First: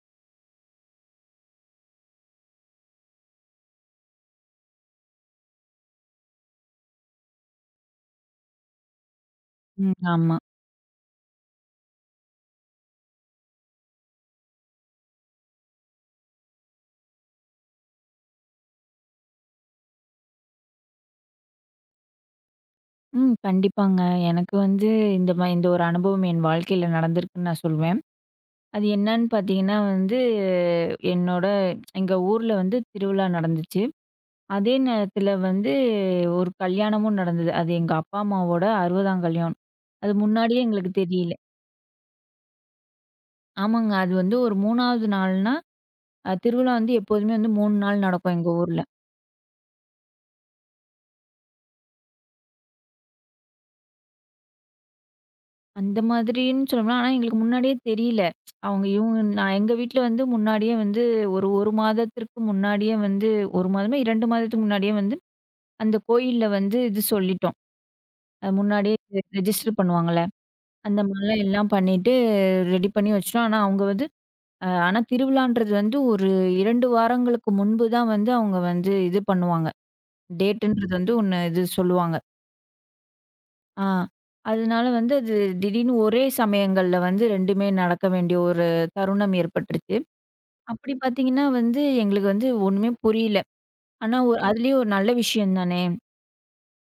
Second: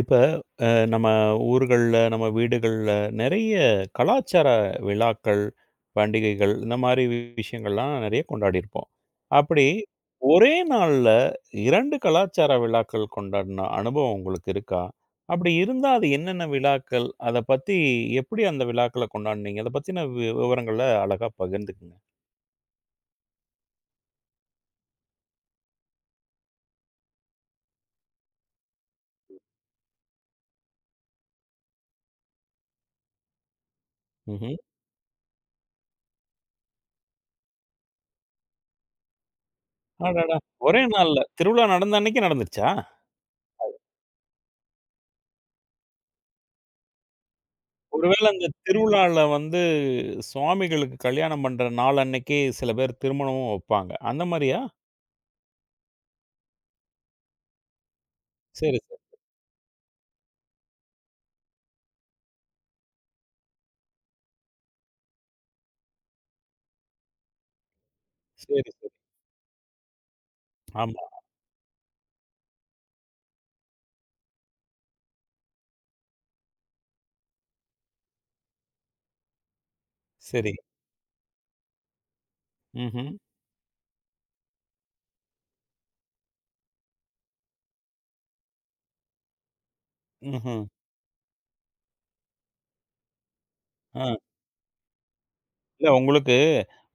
இப்ப அ நம்ம ஊர்கள்ல, நம்ம வீடுகள்ல நெறைய கலாச்சார விழாக்கள், பண்டிகைகள் இந்த மாரி விஷயங்கள்லாம் நெறைய கொண்டாடியிருப்போம். அப்படி ம். ஆமா. ஒரே நாள்ல 2 கலாச்சார விழாக்கள் கொண்டாடின அனுபவம் உங்களுக்கு இருக்கா? அப்படி இருந்தா அது என்னென்ன விழாக்கள்? அத பத்தி எப்படி அந்த விழாக்கள கொண்டாடினீங்க? அத பத்தின விவரங்கள அழகா பகிர்ந்துக்குங்க. ம். கண்டிப்பாங்க. எனக்கு வந்து இந்த ஒரு அனுபவம் என் வாழ்க்கையில நடந்திருக்குன்னு நான் சொல்வேன். அது என்னன்னு பார்த்தீங்கன்னா வந்து, என்னோட எங்க ஊர்ல வந்து திருவிழா நடந்துச்சு. ம்ஹ்ம். அதே நேரத்தில வந்து ஒரு கல்யாணமும் நடந்தது. அது எங்க அப்பா அம்மாவோட 60ஆம் கல்யாணம். அது அடடா! முன்னாடியே ஒரே எங்களுக்கு நாள்ல தெரியல. திருவிழா நடந்த அன்னைக்கு நடந்துருச்சா? ஆமாங்க. அது வந்து ஒரு 3வது நாள்னா திருவிழா வந்து எப்போதுமே வந்து 3 நாள் ஒருவேள நடக்கும் அந்த எங்க ஊர்ல. திருவிழால வந்து சுவாமிகளுக்கு கல்யாணம் பண்ற நாள் அன்னைக்கு சில பேர் திருமணமும் வைப்பாங்க. அந்த மாரியா? அந்த மாதிரின்னு சொல்லணும்னா, ஆனா எங்களுக்கு முன்னாடியே தெரியல. சரி, அவங்க சரி. இவங்க நான் எங்க வீட்ல வந்து முன்னாடியே வந்து ஒரு 1 மாதத்திற்கு முன்னாடியே வந்து 1 மாதமோ, 2 மாதத்துக்கு முன்னாடியே வந்து அந்த கோயில்ல வந்து இது சொல்லிட்டோம். அது சரி, சரி. முன்னாடியே ரெஜிஸ்டர் பண்ணுவாங்கல்ல. அந்த ஆமா. மாதிரிலாம் எல்லாம் பண்ணிட்டு ரெடி பண்ணி வச்சுட்டோம். ஆனா அவங்க வந்து ஆனா திருவிழான்றது வந்து ஒரு 2 வாரங்களுக்கு முன்பு தான் வந்து அவங்க வந்து இது பண்ணுவாங்க. சரி. டேட்டுன்றது வந்து ஒண்ணு இது சொல்லுவாங்க. ம்ஹ்ம். ஆ. அதனால வந்து அது திடீர்னு ஒரே சமயங்கள்ல வந்து 2மே நடக்க வேண்டிய ஒரு தருணம் ஏற்பட்டுருச்சு. ம்ஹ்ம். அப்படி பார்த்தீங்கன்னா வந்து எங்களுக்கு வந்து ஒண்ணுமே புரியல. ஆ. ஆனா அதுலயும் ஒரு நல்ல விஷயம் தானே! இல்ல உங்களுக்கு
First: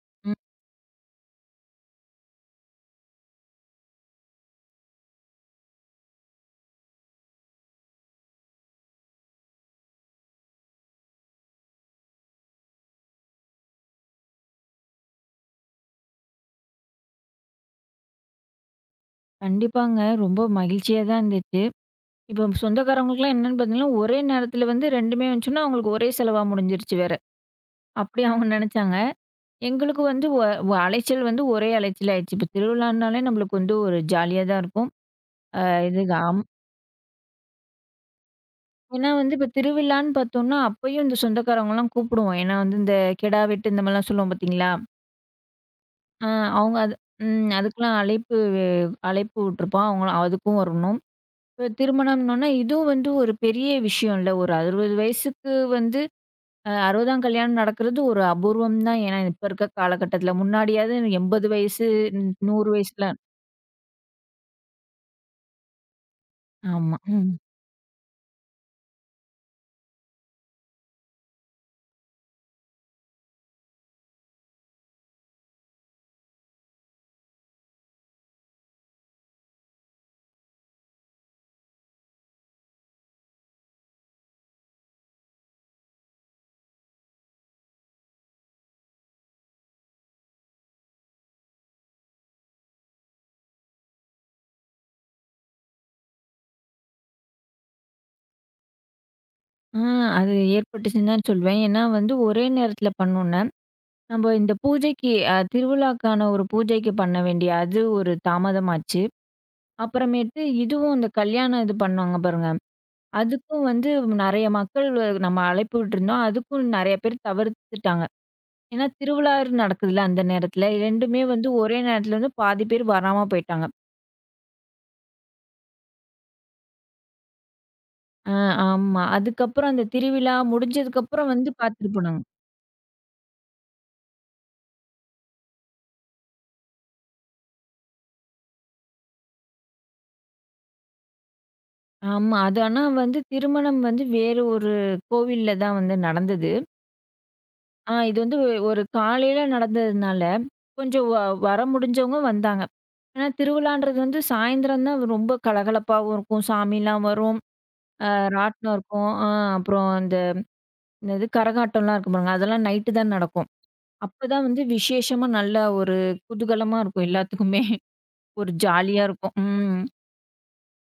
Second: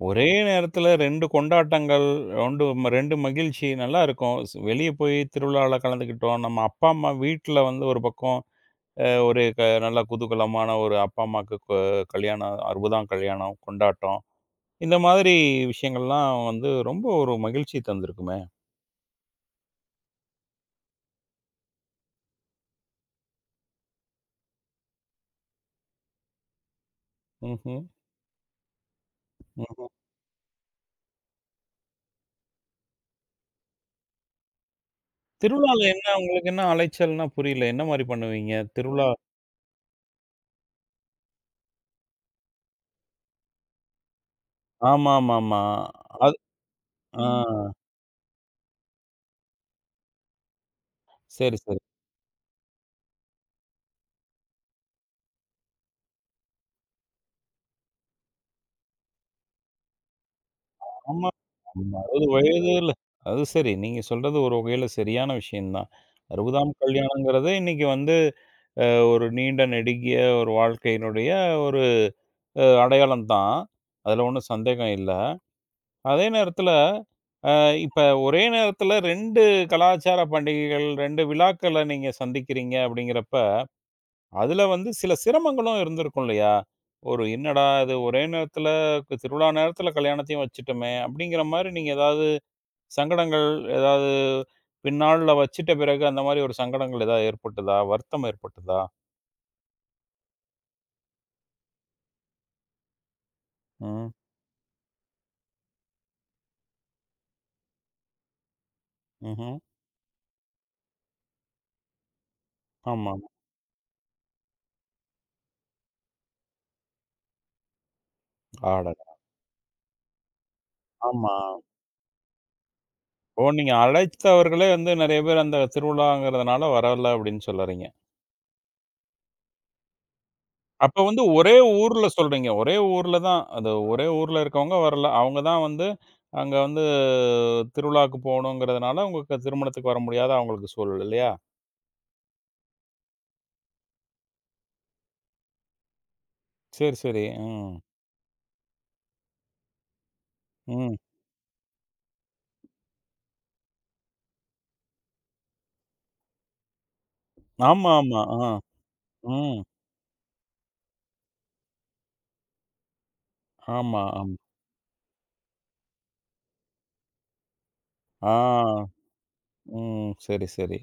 ஒரே ம். நேரத்துல 2 கொண்டாட்டங்கள், 2 2 மகிழ்ச்சி நல்லாருக்கும். வெளிய போய் திருவிழால கலந்துக்கிட்டோம். நம்ம அப்பா, அம்மா வீட்ல வந்து ஒரு பக்கம் ஒரு நல்ல குதூகலமான ஒரு அப்பா, அம்மாக்கு கல்யாணம் 60ஆம் கல்யாணம் கொண்டாட்டம். இந்த மாதிரி விஷயங்கள்லாம் வந்து ரொம்ப ஒரு மகிழ்ச்சி தந்திருக்குமே! கண்டிப்பாங்க. ரொம்ப மகிழ்ச்சியா தான் இருந்துச்சு. இப்ப சொந்தக்காரவங்களுக்குலாம் என்னன்னு பார்த்தீங்கன்னா, ஒரே நேரத்துல வந்து 2மே வந்துச்சுன்னா, அவங்களுக்கு ஒரே செலவா முடிஞ்சிருச்சு வேற. ம்ஹ்ம். அப்படி அவங்க நெனச்சாங்க. எங்களுக்கு வந்து ஒ ஒ- அலைச்சல் வந்து ஒரே அலைச்சல் ஆயிடுச்சு. இப்ப திருவிழானாலே நம்மளுக்கு வந்து ஒரு ஜாலியா தான் இருக்கும். அ திருவிழால இது என்ன உங்களுக்கு என்ன அலைச்சல்ன்னா புரியல. என்ன மாரி பண்ணுவீங்க? திருவிழா ஏன்னா வந்து இப்ப திருவிழான்னு பார்த்தோம்னா, அப்பயும் இந்த சொந்தக்காரவங்கலாம் கூப்பிடுவோம். ஏன்னா வந்து இந்த கிடா வெட்டு இந்த மாரிலாம் சொல்லுவோம் பார்த்தீங்களா? ஆமாமாமா. அ அது அவங்க அது ஆ ம். அதுக்கெல்லாம் அழைப்பு அழைப்பு விட்டுருப்போம். அவங்க அதுக்கும் வரணும். சரி, இப்ப சரி. திருமணம்னோம்னா, இதுவும் வந்து ஒரு பெரிய விஷயம் இல்ல. ஒரு 60 வயசுக்கு வந்து 60ஆம் கல்யாணம் நடக்கிறது ஒரு அபூர்வம் தான். ஏன்னா இப்ப இருக்க காலகட்டத்தில. முன்னாடியாவது ஆமா. 80 வயசு, ஆமா. 60 100 வயதுல வயசுல அது சரி. நீங்க சொல்றது ஒரு வகையில சரியான விஷயம் தான். 60ஆம் ஆமா. ம். கல்யாணங்கிறது இன்னைக்கு வந்து அ ஒரு நீண்ட நெடுகிய ஒரு வாழ்க்கையினுடைய ஒரு அடையாளம் தான். அதுல ஒண்ணும் சந்தேகம் இல்ல. அதே நேரத்துல அ இப்ப ஒரே நேரத்துல 2 கலாச்சார பண்டிகைகள், 2 விழாக்கள நீங்க சந்திக்கிறீங்க அப்படிங்கிறப்ப அதுல வந்து சில சிரமங்களும் இருந்திருக்கும் இல்லையா? ஒரு என்னடா இது ஒரே நேரத்துல திருவிழா நேரத்துல கல்யாணத்தையும் வச்சுட்டோமே! அப்படிங்கிற மாரி நீங்க ஏதாவது சங்கடங்கள் ஏதாவது பின்னாள்ல வச்சுட்ட பிறகு அந்த மாரி ஒரு சங்கடங்கள் ஏதாவது ஏற்பட்டதா? வருத்தம் ஏற்பட்டதா? ஆ அது ஏற்பட்டுச்சுன்னு தான் சொல்வேன். ஏன்னா வந்து ஒரே நேரத்தில பண்ணோம்ல. ம். நம்ம இந்த பூஜைக்கு திருவிழாக்கான ஒரு பூஜைக்கு பண்ண வேண்டிய அது ஒரு தாமதமாச்சு. ம்ஹ்ம். அப்புறமேட்டு இதுவும் இந்த கல்யாணம் இது பண்ணுவாங்க பாருங்க. ஆமா. அதுக்கும் வந்து நெறைய மக்கள் நம்ம அழைப்பு விட்டுருந்தோம். அதுக்கும் நெறைய பேர் தவிர்த்துட்டாங்க. ஏன்னா அடடா! திருவிழா நடக்குதுல்ல அந்த நேரத்துல. 2மே ஆமா. வந்து ஒரே நேரத்துல வந்து பாதி பேர் வராம ஓ! போயிட்டாங்க. நீங்க அழைத்தவர்களே வந்து நெறைய பேர் அந்த திருவிழாங்கிறதுனால வரல அப்படின்னு சொல்லறீங்க. அ ஆமா. அதுக்கப்புறம் அந்த திருவிழா அப்ப வந்து முடிஞ்சதுக்கப்புறம் வந்து ஒரே பார்த்துட்டு ஊர்ல போனாங்க. சொல்றீங்க. ஒரே ஊர்ல தான். அது ஒரே ஊர்ல இருக்கவங்க வரல. அவங்க தான் வந்து அங்க வந்து திருவிழாக்கு போணுங்கிறதுனால, உங்களுக்கு திருமணத்துக்கு வர முடியாத அவங்களுக்கு சூழல் இல்லையா? ஆமா. அது ஆனா வந்து திருமணம் வந்து வேறு ஒரு கோவில்ல தான் வந்து நடந்தது. சரி, சரி. ம். இது வந்து ஒரு காலையில நடந்ததுனால, ம். கொஞ்சம் வர முடிஞ்சவங்க வந்தாங்க. ஏன்னா திருவிழான்றது வந்து சாயந்தரம் தான் ரொம்ப கலகலப்பாவும் இருக்கும். சாமிலாம் வரும். ஆமா, அ ஆமா. ஆ. ராட்டினம் இருக்கும். ம். அப்புறம் அந்த என்னது கரகாட்டம்லாம் இருக்கும் பாருங்க. அதெல்லாம் நைட்டு தான் நடக்கும். ஆமா, ஆமா. அப்பதான் வந்து விசேஷமா நல்ல ஒரு குதூகலமா இருக்கும் எல்லாத்துக்குமே. ஆ. ஒரு ஜாலியா இருக்கும். ம். ம். சரி, சரி.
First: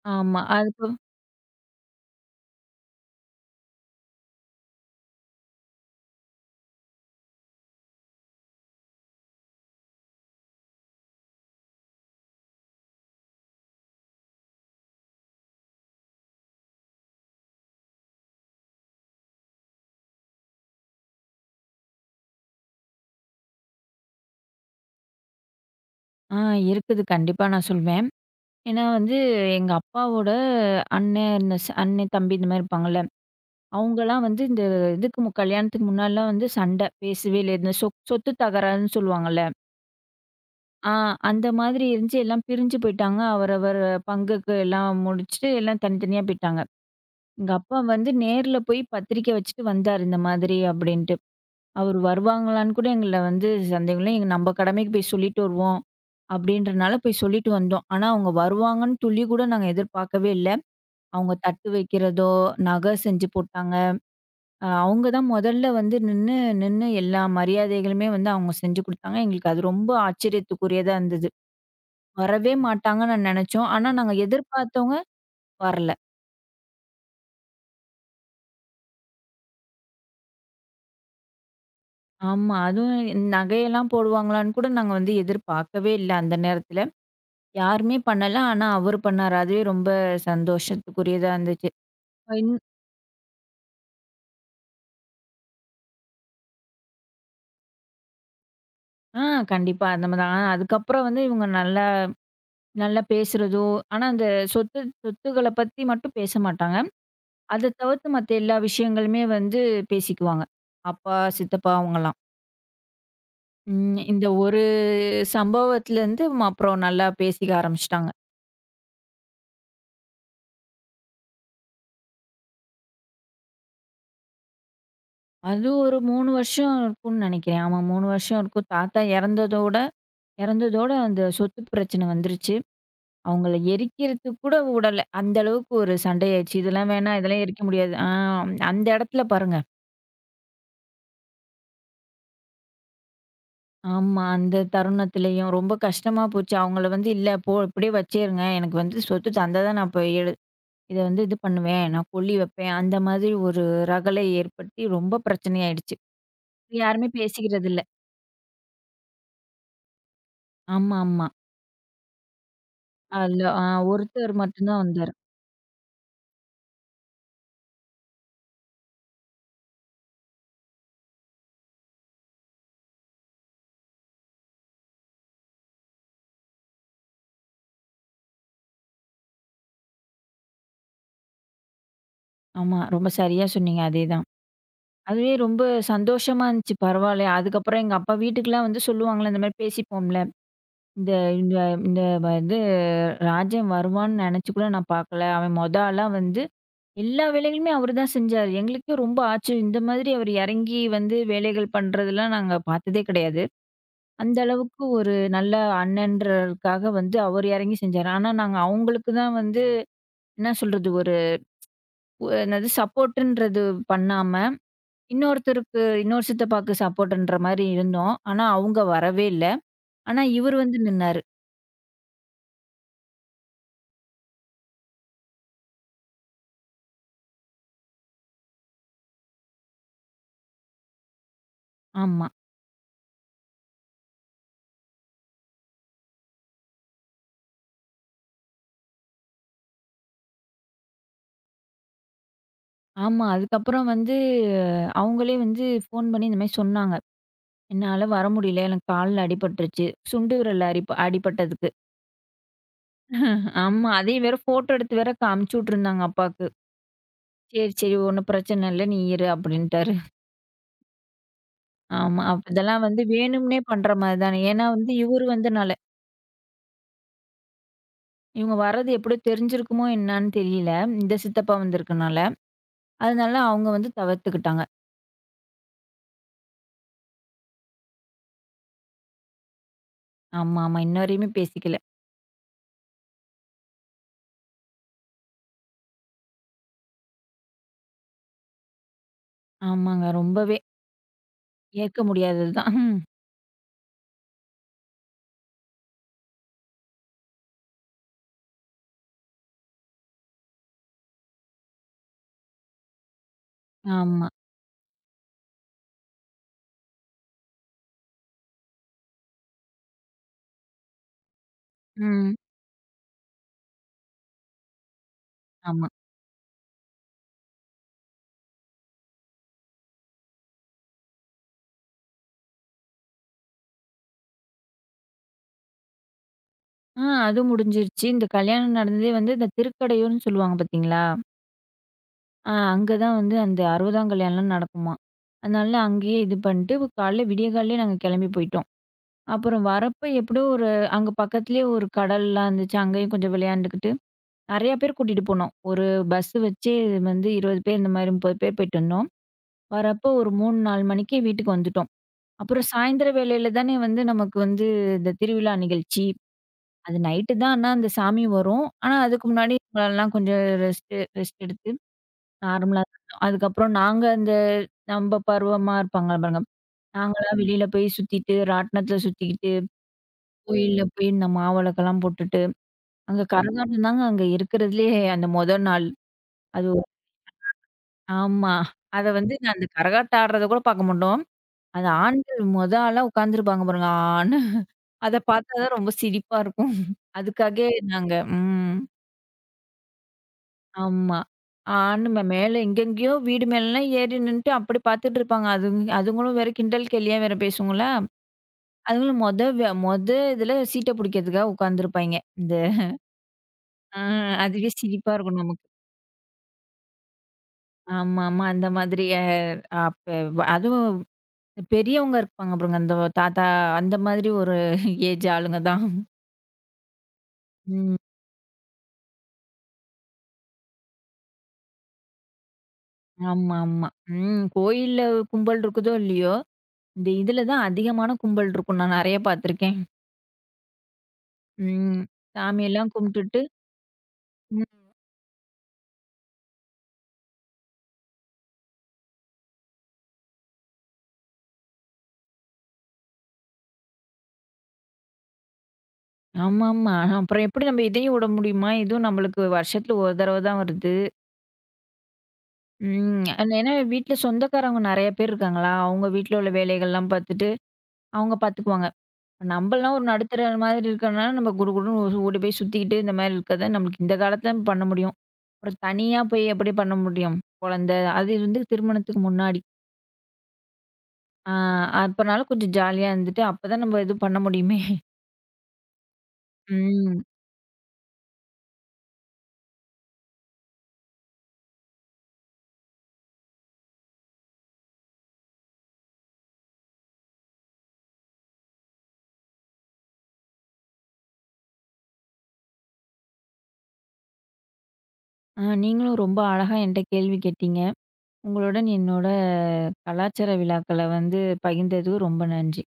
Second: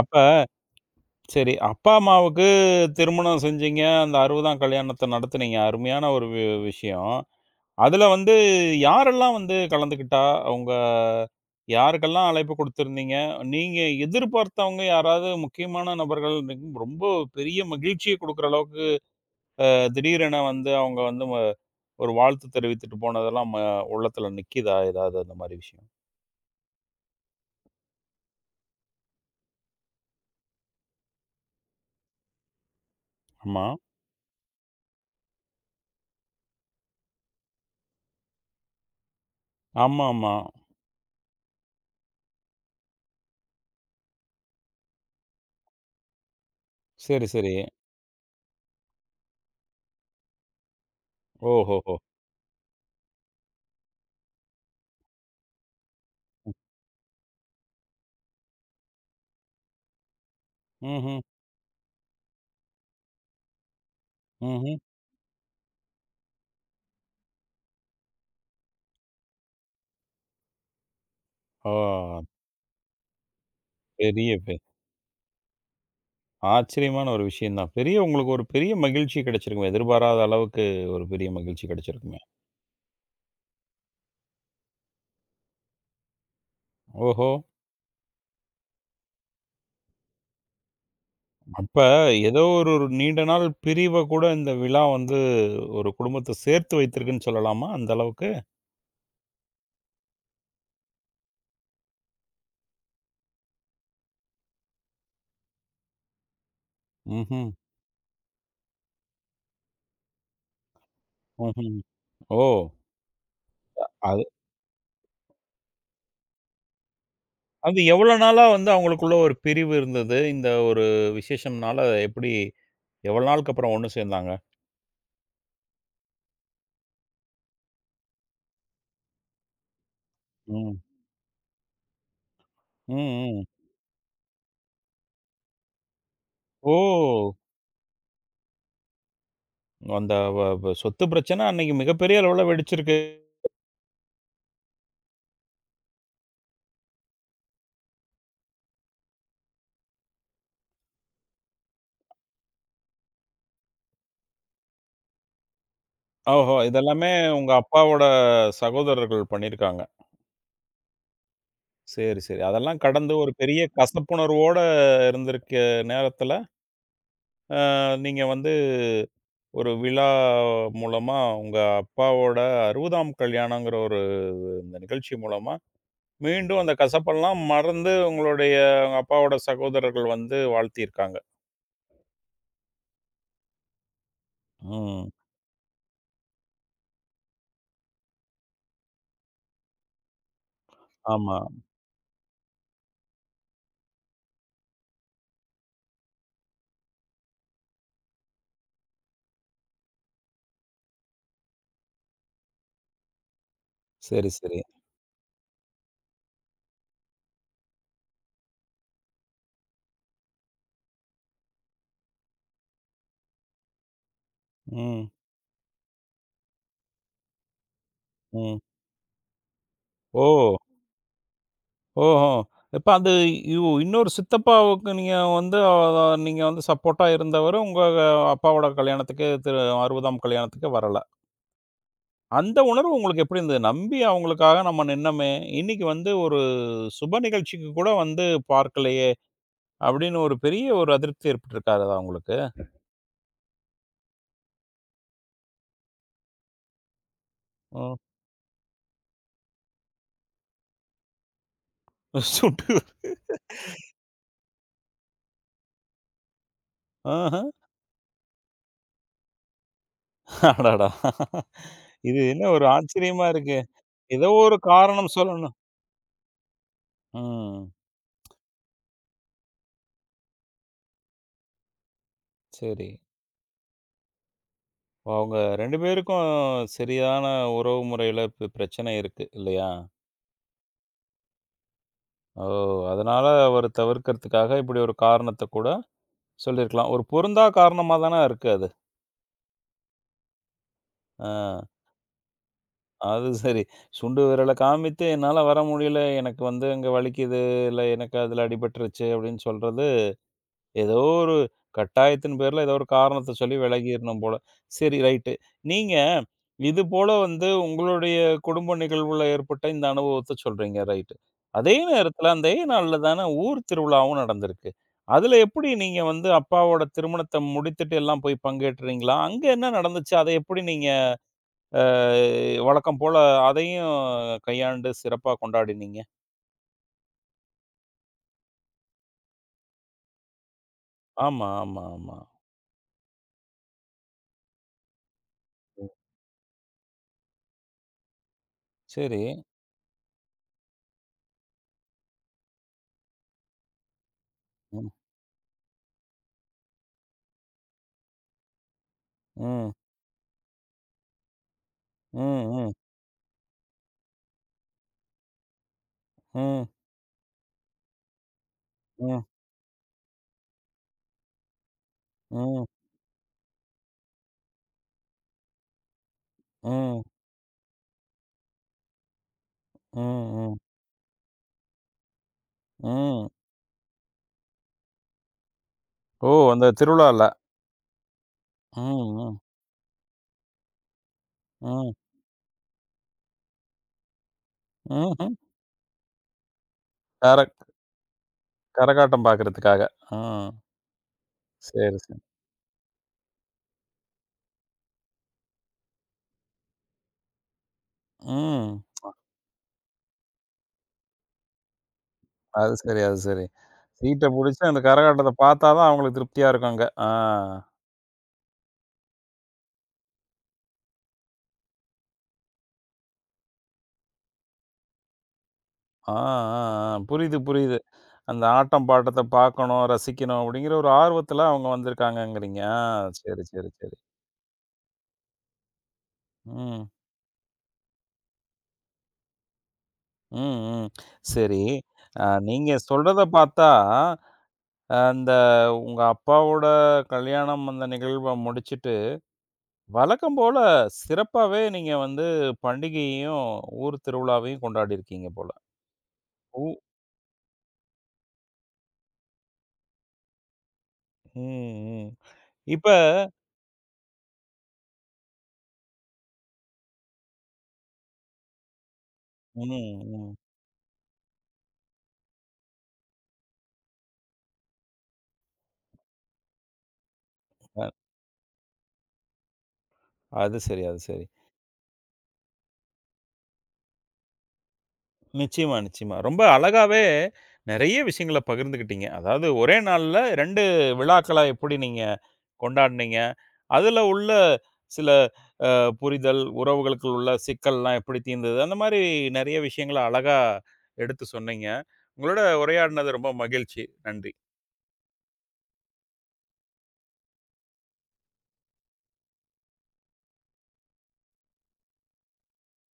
அப்ப ஆமா. அதுக்கு சரி அப்பா, அம்மாவுக்கு திருமணம் செஞ்சீங்க. அந்த 60ஆம் கல்யாணத்த நடத்துனீங்க. அருமையான ஒரு விஷயம். அதுல வந்து யாரெல்லாம் வந்து கலந்துக்கிட்டா? உங்க யாருக்கெல்லாம் அழைப்பு குடுத்திருந்தீங்க? நீங்க எதிர்பார்த்தவங்க யாராவது முக்கியமான நபர்கள் இன்னைக்கு ரொம்ப பெரிய மகிழ்ச்சிய குடுக்குற அளவுக்கு திடீரென வந்து அவங்க வந்து ஒரு வாழ்த்து தெரிவித்துட்டு போனதெல்லாம் உள்ளத்துல நிக்கிதா? ஏதாவது அந்த மாரி விஷயம்? ஆ இருக்குது. கண்டிப்பா நான் சொல்வேன். ஏன்னா வந்து எங்க அப்பாவோட அண்ணன், அண்ணன், தம்பி இந்த மாரி இருப்பாங்கல்ல. ஆமா. அவங்கலாம் வந்து இந்த இதுக்கு மு கல்யாணத்துக்கு முன்னாடிலாம் வந்து சண்டை. பேசவே இல்ல. இந்த சொத்து தகராறுன்னு சொல்லுவாங்கல்ல. ஆமாமா. ஆ அந்த மாதிரி இருந்துச்சு. எல்லாம் பிரிஞ்சு போயிட்டாங்க. அவரவர் பங்குக்கு எல்லாம் முடிச்சுட்டு எல்லாம் தனித்தனியா போயிட்டாங்க. சரி, எங்க சரி. அப்பா வந்து நேர்ல போய் பத்திரிக்கை வச்சுட்டு வந்தாரு, இந்த மாதிரி அப்படின்ட்டு. ஓஹோஹோ! அவரு வருவாங்களான்னு கூட எங்கள வந்து சந்தேகம் இல்ல. நம்ம கடமைக்கு போய் சொல்லிட்டு வருவோம். அப்படின்றனால போய் சொல்லிட்டு வந்தோம். ஆனா அவங்க வருவாங்கன்னு துளி கூட நாங்க எதிர்பார்க்கவே இல்ல. ம்ஹ்ம். அவங்க தட்டு வைக்கிறதோ, நகை செஞ்சு போட்டாங்க. ம்ஹ்ம். அவங்க தான் முதல்ல வந்து நின்னு நின்னு எல்லா மரியாதைகளுமே வந்து அவங்க செஞ்சு குடுத்தாங்க. எங்களுக்கு அது ரொம்ப ஆச்சரியத்துக்குரியதா இருந்தது. ஓ! வரவே மாட்டாங்கன்னு நான் நெனச்சோம். ஆனா நாங்க பெரிய பெ எதிர்பார்த்தவங்க வரல. ஆச்சரியமான ஒரு விஷயம் தான். பெரிய உங்களுக்கு ஒரு பெரிய மகிழ்ச்சி கிடைச்சிருக்குமே. எதிர்பாராத அளவுக்கு ஒரு பெரிய மகிழ்ச்சி கிடைச்சிருக்குமே. ஆமா. அதுவும் இந்த நகையெல்லாம் போடுவாங்களான்னு கூட நாங்க வந்து எதிர்பார்க்கவே இல்ல அந்த நேரத்துல. ஓஹோ! யாருமே பண்ணல. ஆனா அவரு பண்ணாரு. அதுவே ரொம்ப சந்தோஷத்துக்குரியதா இருந்துச்சு. அப்ப அ ஏதோ இன் ஒரு ஒரு நீண்ட நாள் பிரிவ கூட இந்த விழா வந்து ஒரு குடும்பத்த சேர்த்து வைத்திருக்குன்னு சொல்லலாமா? அந்த அளவுக்கு? ஆ கண்டிப்பா. நம்ம தான் அதுக்கப்புறம் வந்து இவங்க நல்லா நல்லா பேசுறதோ ஆனா அந்த சொத்து சொத்துக்கள பத்தி மட்டும் பேச மாட்டாங்க. ம்ஹ்ம். அத தவிர்த்து மத்த எல்லா விஷயங்களுமே வந்து பேசிக்குவாங்க. அப்பா, சித்தப்பா ம்ஹ்ம். அவங்கலாம். ஓ! ம். அது இந்த ஒரு சம்பவத்துலேருந்து அப்புறம் நல்லா பேசிக்க அது ஆரம்பிச்சுட்டாங்க. எவ்வளோ நாளா வந்து அவங்களுக்குள்ள ஒரு பிரிவு இருந்தது? இந்த ஒரு விசேஷம்னால எப்படி எவ்வளோ நாளுக்கு அப்புறம் ஒண்ணு சேர்ந்தாங்க? அது ஒரு 3 வருஷம் இருக்கும்னு நினைக்கிறேன். ஆமா 3 வருஷம் இருக்கும். தாத்தா இறந்ததோட ம். இறந்ததோட அந்த சொத்து பிரச்சனை வந்துருச்சு. ம், ம். அவங்கள எரிக்கிறதுக்கு கூட விடல. அந்த அளவுக்கு ஒரு சண்டையாச்சு. இதெல்லாம் வேணாம், ஓ! இதெல்லாம் எரிக்க முடியாது. அந்த இடத்துல பாருங்க. அந்த வ வ சொத்து பிரச்சனை அன்னைக்கு மிகப்பெரிய அளவுல வெடிச்சிருக்கு. ஆமா. அந்த தருணத்திலயும் ரொம்ப கஷ்டமா போச்சு. அவங்கள வந்து இல்ல போ இப்படியே வச்சேருங்க. எனக்கு வந்து சொத்து தந்தா தான் நான் போய் இத வந்து இது பண்ணுவேன். நான் கொல்லி வைப்பேன். அந்த மாதிரி ஒரு ரகளை ஏற்படுத்தி ரொம்ப பிரச்சனையாயிடுச்சு. ஓஹோ! யாருமே இதெல்லாமே உங்க பேசிக்கிறதில்ல. அப்பாவோட சகோதரர்கள் பண்ணியிருக்காங்க. ஆமா, ஆமா. சரி, சரி. அதெல்லாம் கடந்து ஒரு அதுல பெரிய ஒருத்தர் கசப்புணர்வோட மட்டும் தான் வந்தாரு. இருந்திருக்க நேரத்தில, அ நீங்க வந்து ஒரு விழா மூலமா உங்க அப்பாவோட 60ஆம் கல்யாணங்கிற ஒரு இந்த நிகழ்ச்சி மூலமா, மீண்டும் அந்த கசப்பெல்லாம் மறந்து உங்களுடைய உங்க அப்பாவோட சகோதரர்கள் வந்து வாழ்த்தியிருக்காங்க. ஆமா. ரொம்ப சரியா சொன்னீங்க. அதேதான். ம். அதுவே ரொம்ப சந்தோஷமா இருந்துச்சு. பரவாயில்லையே! அதுக்கப்புறம் எங்க அப்பா வீட்டுக்குலாம் வந்து சொல்லுவாங்கள்ல, இந்த மாரி பேசிப்போம்ல. இந்த ஆமா. இந்த இந்த வ இது ராஜன் வருவான்னு நெனச்சு கூட நான் பார்க்கல. அவன் மொத ஆளா வந்து எல்லா வேலைகளுமே அவரு தான் செஞ்சாரு. எங்களுக்கே ரொம்ப ஆச்சரியம். இந்த மாதிரி அவர் எறங்கி வந்து வேலைகள் பண்றதெல்லாம் நாங்க பார்த்ததே கிடையாது. சரி, அந்த சரி. அளவுக்கு ஒரு நல்ல அண்ணன்றதுக்காக வந்து அவர் இறங்கி செஞ்சாரு. ஆனா, நாங்க அவங்களுக்கு தான் வந்து என்ன சொல்றது? என்னது சப்போர்ட்டுன்றது பண்ணாம, ம், இன்னொருத்தருக்கு இன்னொரு சித்தப்பாக்கு சப்போர்ட்டுன்ற மாரி இருந்தோம். ஆனா, ம். அவங்க வரவே இல்ல. ஆனா, ஓ! இவர் வந்து நின்னாரு. ஓஹோ! இப்ப அது இன்னொரு சித்தப்பாவுக்கு நீங்க வந்து அத நீங்க வந்து சப்போர்ட்டா இருந்தவரு, உங்க அப்பாவோட கல்யாணத்துக்கு 60ஆம் கல்யாணத்துக்கு வரல. ஆமா. அந்த உணர்வு உங்களுக்கு எப்படி இருந்தது? நம்பி அவங்களுக்காக நம்ம நின்னோமே, இன்னைக்கு வந்து ஒரு சுப நிகழ்ச்சிக்கு கூட வந்து பார்க்கலையே! அப்படின்னு ஒரு பெரிய ஒரு அதிருப்தி ஏற்பட்டிருக்காதா உங்களுக்கு? ஆமா. அதுக்கப்புறம் வந்து அவங்களே வந்து ஃபோன் பண்ணி இந்த மாரி சொன்னாங்க. ம். "என்னால வர முடியல. எனக்கு கால்ல அடிபட்டுருச்சு." சுண்டு விரல்ல அடிபட்டதுக்கு. சுட்டு ஆமா. அதையும் வேற ஃபோட்டோ எடுத்து வேற காமிச்சு விட்டுருந்தாங்க அப்பாக்கு. ஆஹ. "சரி, சரி ஒண்ணும் பிரச்சனை இல்ல. நீ இரு" அப்படின்ட்டாரு. அடடா! இது ஆமா. என்ன அப்ப ஒரு இதெல்லாம் வந்து ஆச்சரியமா இருக்கே! வேணும்னே பண்ற மாரி ஏதோ தானே. ஒரு ஏன்னா வந்து காரணம் இவரு சொல்லணும். வந்தனால. ம். இவங்க வர்றது எப்படியோ தெரிஞ்சிருக்குமோ என்னான்னு தெரியல. இந்த சித்தப்பா வந்திருக்கனால. சரி. அதனால அவங்க வந்து தவிர்த்துக்கிட்டாங்க. அவங்க 2 பேருக்கும் சரியான உறவு முறையில பிரச்சனை இருக்கு இல்லையா? ஆமா, ஆமா. இன்ன வரையுமே பேசிக்கல. ஓ! அதனால அவரு தவிர்க்கிறதுக்காக இப்படி ஒரு காரணத்த கூட சொல்லியிருக்கலாம். ஒரு பொருந்தா காரணமா தானே இருக்கு அது. ஆமாங்க. ரொம்பவே ஆ ஏற்க முடியாதது தான். அது சரி. சுண்டு விரல காமித்து என்னால வர முடியல. எனக்கு வந்து அங்க வலிக்குது, இல்ல எனக்கு அதுல அடிபட்டுருச்சு அப்படின்னு சொல்றது ஏதோ ஒரு கட்டாயத்தின் பேர்ல, ஏதோ ஒரு காரணத்த சொல்லி விலகிரணும் ஆமா. போல. சரி ரைட்டு. நீங்க இது போல வந்து உங்களுடைய குடும்ப நிகழ்வுல ஏற்பட்ட இந்த அனுபவத்த சொல்றீங்க. ரைட்டு. அதே நேரத்துல ம். அதே நாள்ல தான ஊர் திருவிழாவும் நடந்திருக்கு. அதுல எப்படி ஆமா. நீங்க வந்து அப்பாவோட திருமணத்த முடித்துட்டு எல்லாம் போய் பங்கேற்றீங்களா? அங்க என்ன நடந்துச்சு? அத எப்படி நீங்க அ வழக்கம் போல அதையும் கையாண்டு சிறப்பா கொண்டாடினீங்க? அது முடிஞ்சிருச்சு. இந்த கல்யாணம் நடந்ததே வந்து இந்த திருக்கடையூர்ன்னு சொல்லுவாங்க பார்த்தீங்களா? ஆமா, ஆமா, ஆமா. அங்க தான் வந்து அந்த 60ஆம் கல்யாணம்லாம் நடக்குமாம். அதனால அங்கேயே இது பண்ணிட்டு காலைல விடிய காலையிலயே நாங்க கிளம்பி போயிட்டோம். சரி. அப்புறம் வரப்ப எப்படியோ ஒரு அங்க பக்கத்துலயே ஒரு கடல்லாம் இருந்துச்சு. அங்கேயும் கொஞ்சம் விளையாண்டுக்கிட்டு, நெறைய ம், பேர் கூட்டிட்டு போனோம். ஒரு பஸ் வச்சே வந்து 20 பேர் இந்த மாரி 30 பேர் போயிட்டு வந்தோம். ம், வரப்போ ஒரு 3, 4 மணிக்கு வீட்டுக்கு வந்துட்டோம். ம், அப்புறம் ம், சாயந்தர வேளையில தானே வந்து நமக்கு வந்து இந்த திருவிழா நிகழ்ச்சி. ம். அது நைட்டு தான் ஆனா அந்த சாமி வரும். ஆனா ம், அதுக்கு முன்னாடி எல்லாம் கொஞ்சம் ரெஸ்ட் ரெஸ்ட் எடுத்து ம், நார்மலா இருந்தோம். அதுக்கப்புறம் நாங்க அந்த நம்ப பருவமா இருப்பாங்க பாருங்க. ம், நாங்கலாம் வெளியில போய் சுத்திட்டு, ராட்டினத்துல சுத்திக்கிட்டு ம், ம், கோயில்ல போய் இந்த மாவிளக்கெல்லாம் போட்டுட்டு, அங்க ம். கரகாட்டம் தாங்க அங்க இருக்கிறதுலயே அந்த மொத நாள். ஓ! அது அந்த ஒ திருவிழால. ஆமா. ம், அத வந்து ம், நான் அந்த கரகாட்டம் ஆடுறத கூட பார்க்க மாட்டோம். அது ம், ஆண்கள் மொத ஆளா உட்காந்துருப்பாங்க பாருங்க, ஆன்னு. அத ம்ஹ்ம். பார்த்தா தான் ரொம்ப சிரிப்பா இருக்கும். கர அதுக்காகவே நாங்க ம். கரகாட்டம் பார்க்கறதுக்காக. ம். ஆமா. சரி, ஆன்னு சரி. மேல எங்கெங்கேயோ வீடு மேலலாம் ஏறி நின்னுட்டு அப்படி பார்த்துட்டு இருப்பாங்க. அதுங்களும் வேற கிண்டல் கேலியா வேற பேசுங்களா, ம். அதுங்களும் மொத வே மொத இதுல சீட்ட புடிக்கிறதுக்காக உட்காந்துருப்பாய்ங்க. இந்த அது சரி, அது சரி. ஆ சீட்ட புடிச்சு அதுவே அந்த சிரிப்பா கரகாட்டத்த இருக்கும் நமக்கு. பார்த்தா தான் அவங்களுக்கு திருப்தியா இருக்கும் அங்க. ஆ. ஆமாமா. அந்த மாதிரி அப்ப அதுவும் பெரியவங்க இருப்பாங்க பாருங்க. அந்த தாத்தா அந்த மாதிரி ஒரு ஏஜ் ஆளுங்க தான். ஆ, ஆ, ஆ. புரியுது, புரியுது. ம். அந்த ஆட்டம் பாட்டத்த பார்க்கணும், ரசிக்கணும் அப்படிங்கிற ஒரு ஆர்வத்துல அவங்க வந்திருக்காங்கங்கிறீங்க. ஆ, சரி, ஆமா, சரி, ஆமா. சரி. ம். கோயில்ல கும்பல் இருக்குதோ இல்லையோ, ம், இதுல தான் அதிகமான கும்பல் இருக்கும். நான் நெறைய பார்த்துருக்கேன். ம், ம். சரி. ம். நீங்க சாமியெல்லாம் சொல்றத கும்பிட்டுட்டு பார்த்தா ம். அந்த உங்க அப்பாவோட கல்யாணம் அந்த நிகழ்வ முடிச்சுட்டு, வழக்கம் போல சிறப்பாவே நீங்க வந்து பண்டிகையையும், ஊர் திருவிழாவையும் கொண்டாடியிருக்கீங்க போல. ஓ! ஆமாமா. அப்புறம் எப்படி நம்ம இதையும் விட முடியுமா? இதுவும் நம்மளுக்கு வருஷத்துல ஒரு தடவ தான் வருது. ம், ம். இப்ப ம். அது ஏன்னா வீட்ல சொந்தக்காரவங்க நெறைய பேர் இருக்காங்களா, அவங்க வீட்ல உள்ள வேலைகள்லாம் பார்த்துட்டு அவங்க பார்த்துக்குவாங்க. ம், நம்பல்லாம் ஒரு ம். நடுத்தர மாதிரி இருக்கனால, நம்ம குடு குடுன்னு ஓடி போய் சுத்திக்கிட்டு இந்த மாரி இருக்கிறது தான் நம்மளுக்கு இந்த காலத்துல பண்ண முடியும். அப்புறம் தனியா போய் எப்படி பண்ண முடியும்? அ குழந்தை அது வந்து திருமணத்துக்கு முன்னாடி. அது சரி, அது சரி. ஆ அப்பனாலும் கொஞ்சம் ஜாலியா இருந்துட்டு, அப்பதான் நம்ம இது பண்ண முடியுமே! நிச்சயமா, நிச்சயமா. ரொம்ப அழகாவே ம். நெறைய விஷயங்கள பகிர்ந்துக்கிட்டீங்க. அதாவது ஒரே நாள்ல 2 விழாக்களா எப்படி நீங்க கொண்டாடுனீங்க? அதுல உள்ள சில புரிதல், உறவுகளுக்குள் உள்ள சிக்கல்லாம் எப்படி தீர்ந்தது? அந்த மாரி நெறைய விஷயங்கள அழகா எடுத்து சொன்னீங்க. உங்களோட உரையாடினது ரொம்ப மகிழ்ச்சி. நன்றி. நீங்களும் ரொம்ப அழகா என்ட்ட கேள்வி கேட்டீங்க. உங்களுடன் என்னோட கலாச்சார விழாக்கள வந்து பகிர்ந்ததுக்கு ரொம்ப நன்றி.